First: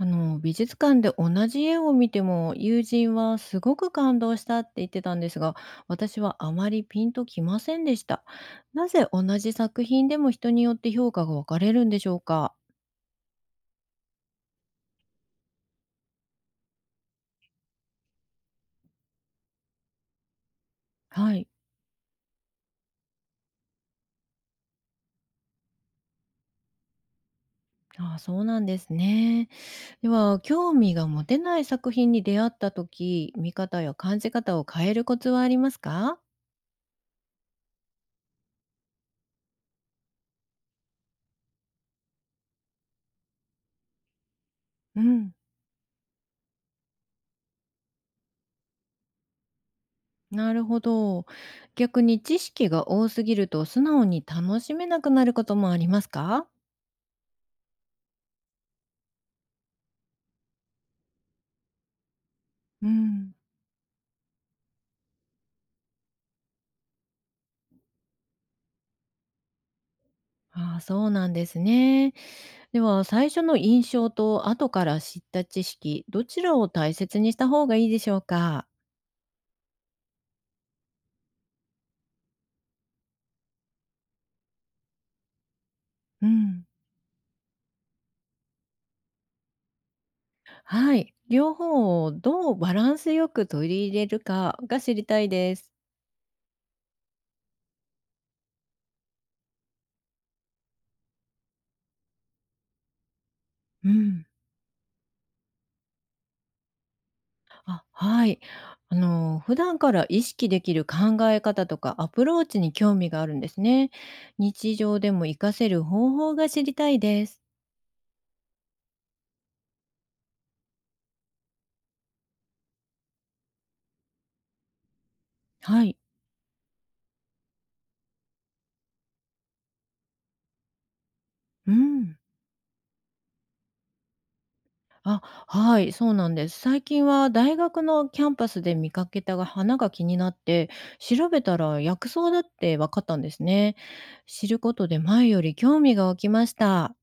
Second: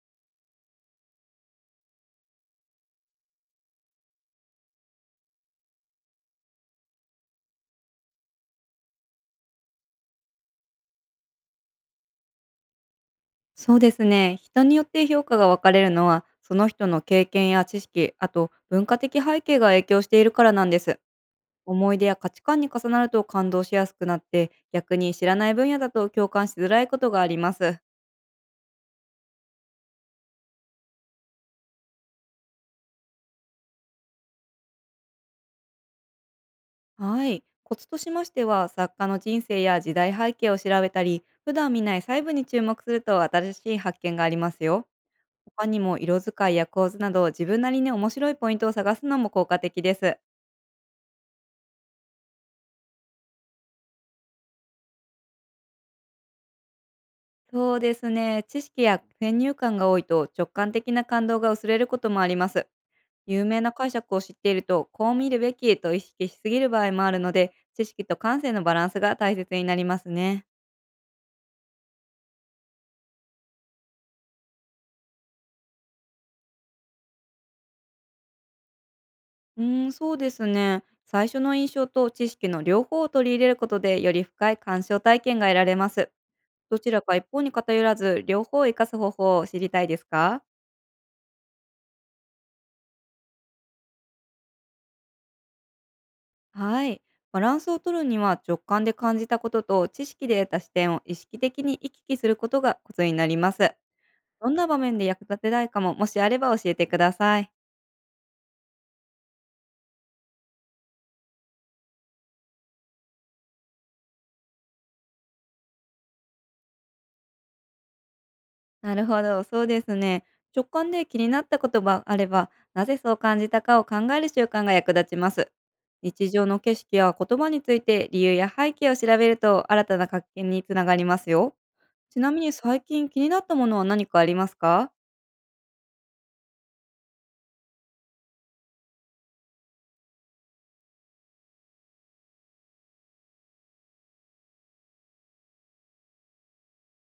あの美術館で同じ絵を見ても、友人はすごく感動したって言ってたんですが、私はあまりピンときませんでした。なぜ同じ作品でも人によって評価が分かれるんでしょうか？そうですね。人によって評価が分かれるのは、その人の経験や知識、あと文化的背景が影響しているからなんです。はい。思い出や価値観に重なると感動しやすくなって、逆に知らない分野だと共感しづらいことがあります。ああ、そうなんですね。では興味が持てない作品に出会った時、見方や感じ方を変えるコツはありますか？はい。コツとしましては、作家の人生や時代背景を調べたり、普段見ない細部に注目すると新しい発見がありますよ。うん。他にも色使いや構図など自分なりに面白いポイントを探すのも効果的です。なるほど。逆に知識が多すぎると素直に楽しめなくなることもありますか？そうですね。知識や先入観が多いと直感的な感動が薄れることもあります。うん。有名な解釈を知っていると、こう見るべきと意識しすぎる場合もあるので、知識と感性のバランスが大切になりますね。ああ、そうなんですね。では、最初の印象と後から知った知識、どちらを大切にした方がいいでしょうか？うーん、そうですね。最初の印象と知識の両方を取り入れることで、より深い鑑賞体験が得られます。うん。どちらか一方に偏らず、両方を生かす方法を知りたいですか？はい。両方をどうバランスよく取り入れるかが知りたいです。はい。バランスを取るには直感で感じたことと知識で得た視点を意識的に行き来することがコツになります。うん。どんな場面で役立てたいかも、もしあれば教えてください。あ、はい。あの、普段から意識できる考え方とかアプローチに興味があるんですね。日常でも活かせる方法が知りたいです。なるほど、そうですね。直感で気になったことがあれば、なぜそう感じたかを考える習慣が役立ちます。はい。日常の景色や言葉について理由や背景を調べると新たな発見につながりますよ。うん。ちなみに最近気になったものは何かありますか？あ、はい、そうなんです。最近は大学のキャンパスで見かけたが花が気になって、調べたら薬草だって分かったんですね。知ることで前より興味が湧きました。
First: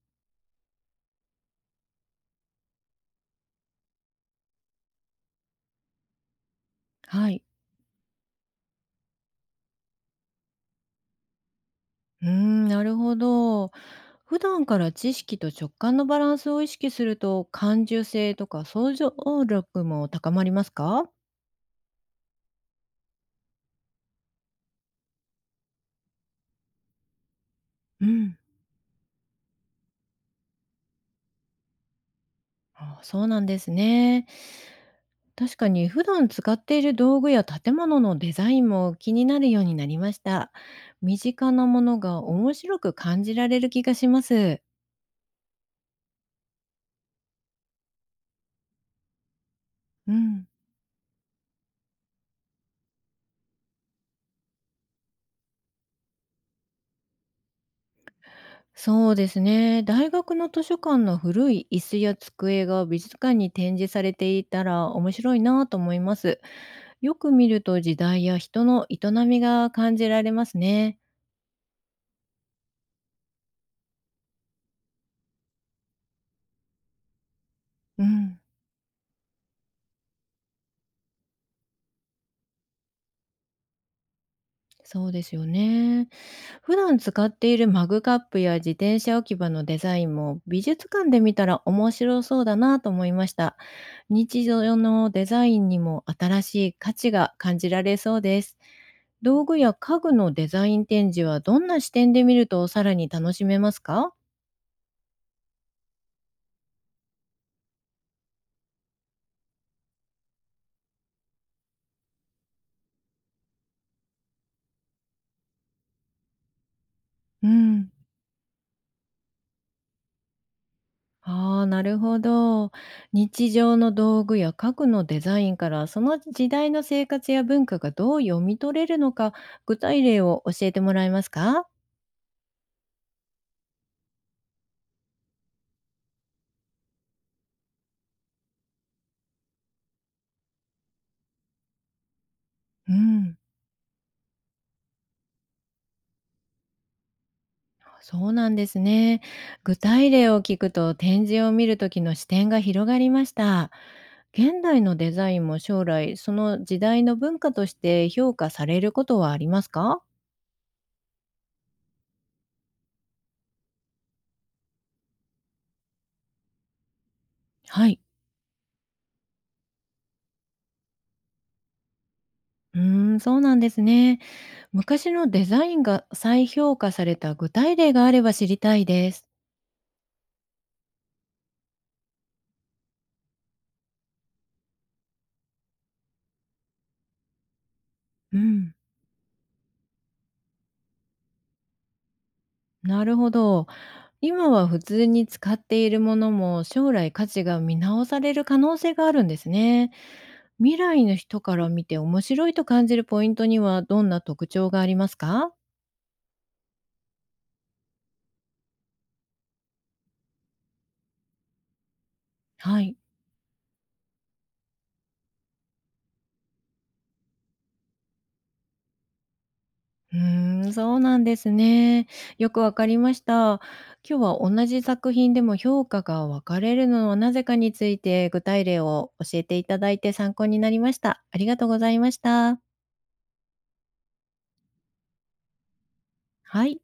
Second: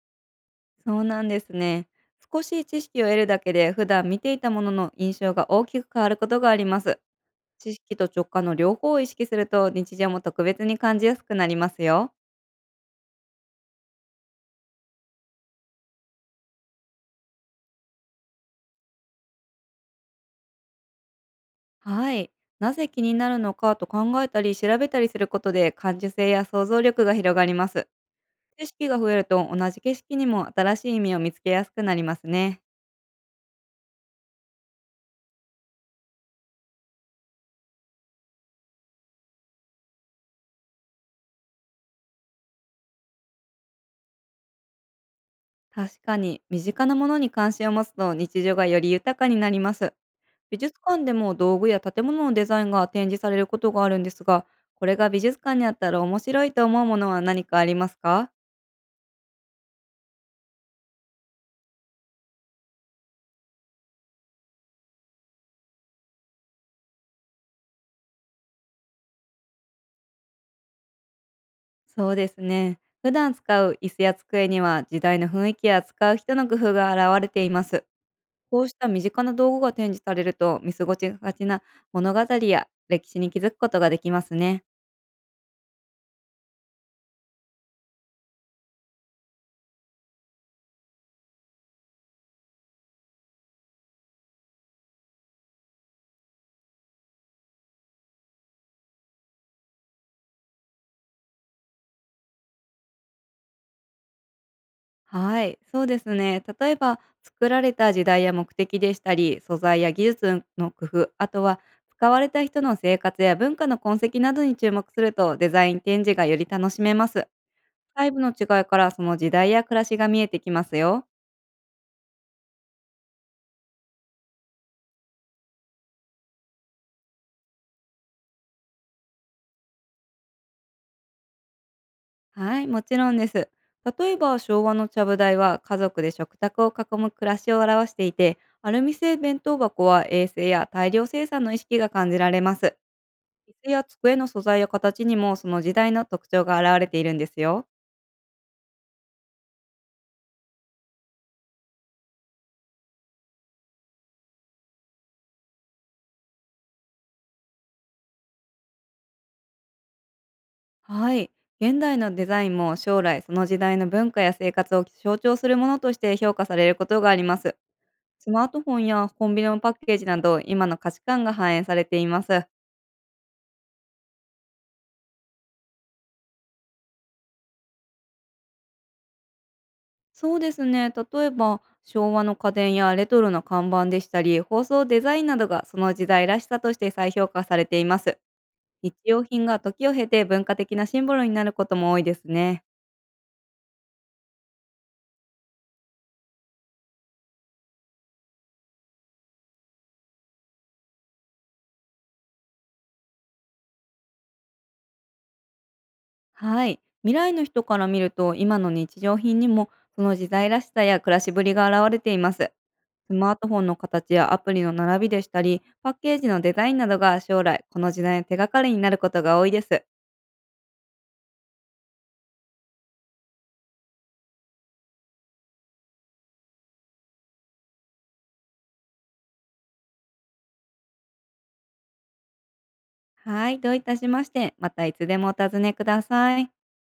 そうなんですね。少し知識を得るだけで普段見ていたものの印象が大きく変わることがあります。はい。知識と直感の両方を意識すると日常も特別に感じやすくなりますよ。うーん、なるほど。普段から知識と直感のバランスを意識すると、感受性とか想像力も高まりますか？はい。なぜ気になるのかと考えたり調べたりすることで感受性や想像力が広がります。うん。知識が増えると同じ景色にも新しい意味を見つけやすくなりますね。ああ、そうなんですね。確かに普段使っている道具や建物のデザインも気になるようになりました。身近なものが面白く感じられる気がします。確かに身近なものに関心を持つと日常がより豊かになります。うん。美術館でも道具や建物のデザインが展示されることがあるんですが、これが美術館にあったら面白いと思うものは何かありますか？そうですね。大学の図書館の古い椅子や机が美術館に展示されていたら面白いなと思います。よく見ると時代や人の営みが感じられますね。そうですね。普段使う椅子や机には時代の雰囲気や使う人の工夫が現れています。うん。こうした身近な道具が展示されると、見過ごしがちな物語や歴史に気づくことができますね。そうですよね。普段使っているマグカップや自転車置き場のデザインも美術館で見たら面白そうだなと思いました。日常のデザインにも新しい価値が感じられそうです。道具や家具のデザイン展示はどんな視点で見るとさらに楽しめますか？はい、そうですね。例えば、作られた時代や目的でしたり、素材や技術の工夫、あとは使われた人の生活や文化の痕跡などに注目すると、デザイン展示がより楽しめます。うん。細部の違いからその時代や暮らしが見えてきますよ。ああ、なるほど。日常の道具や家具のデザインから、その時代の生活や文化がどう読み取れるのか、具体例を教えてもらえますか？はい、もちろんです。例えば、昭和のちゃぶ台は家族で食卓を囲む暮らしを表していて、アルミ製弁当箱は衛生や大量生産の意識が感じられます。うん、椅子や机の素材や形にもその時代の特徴が現れているんですよ。そうなんですね。具体例を聞くと、展示を見るときの視点が広がりました。現代のデザインも将来、その時代の文化として評価されることはありますか？はい。現代のデザインも将来、その時代の文化や生活を象徴するものとして評価されることがあります。はい。スマートフォンやコンビニのパッケージなど今の価値観が反映されています。うーん、そうなんですね。昔のデザインが再評価された具体例があれば知りたいです。そうですね。例えば昭和の家電やレトロな看板でしたり、包装デザインなどがその時代らしさとして再評価されています。うん、日用品が時を経て文化的なシンボルになることも多いですね。なるほど。今は普通に使っているものも将来価値が見直される可能性があるんですね。未来の人から見て面白いと感じるポイントにはどんな特徴がありますか？はい。未来の人から見ると、今の日常品にも、その自在らしさや暮らしぶりが現れています。はい。スマートフォンの形やアプリの並びでしたり、パッケージのデザインなどが将来、この時代の手がかりになることが多いです。うーん、そうなんですね。よくわかりました。今日は同じ作品でも評価が分かれるのはなぜかについて具体例を教えていただいて参考になりました。ありがとうございました。はい。どういたしまして、またいつでもお尋ねください。はい。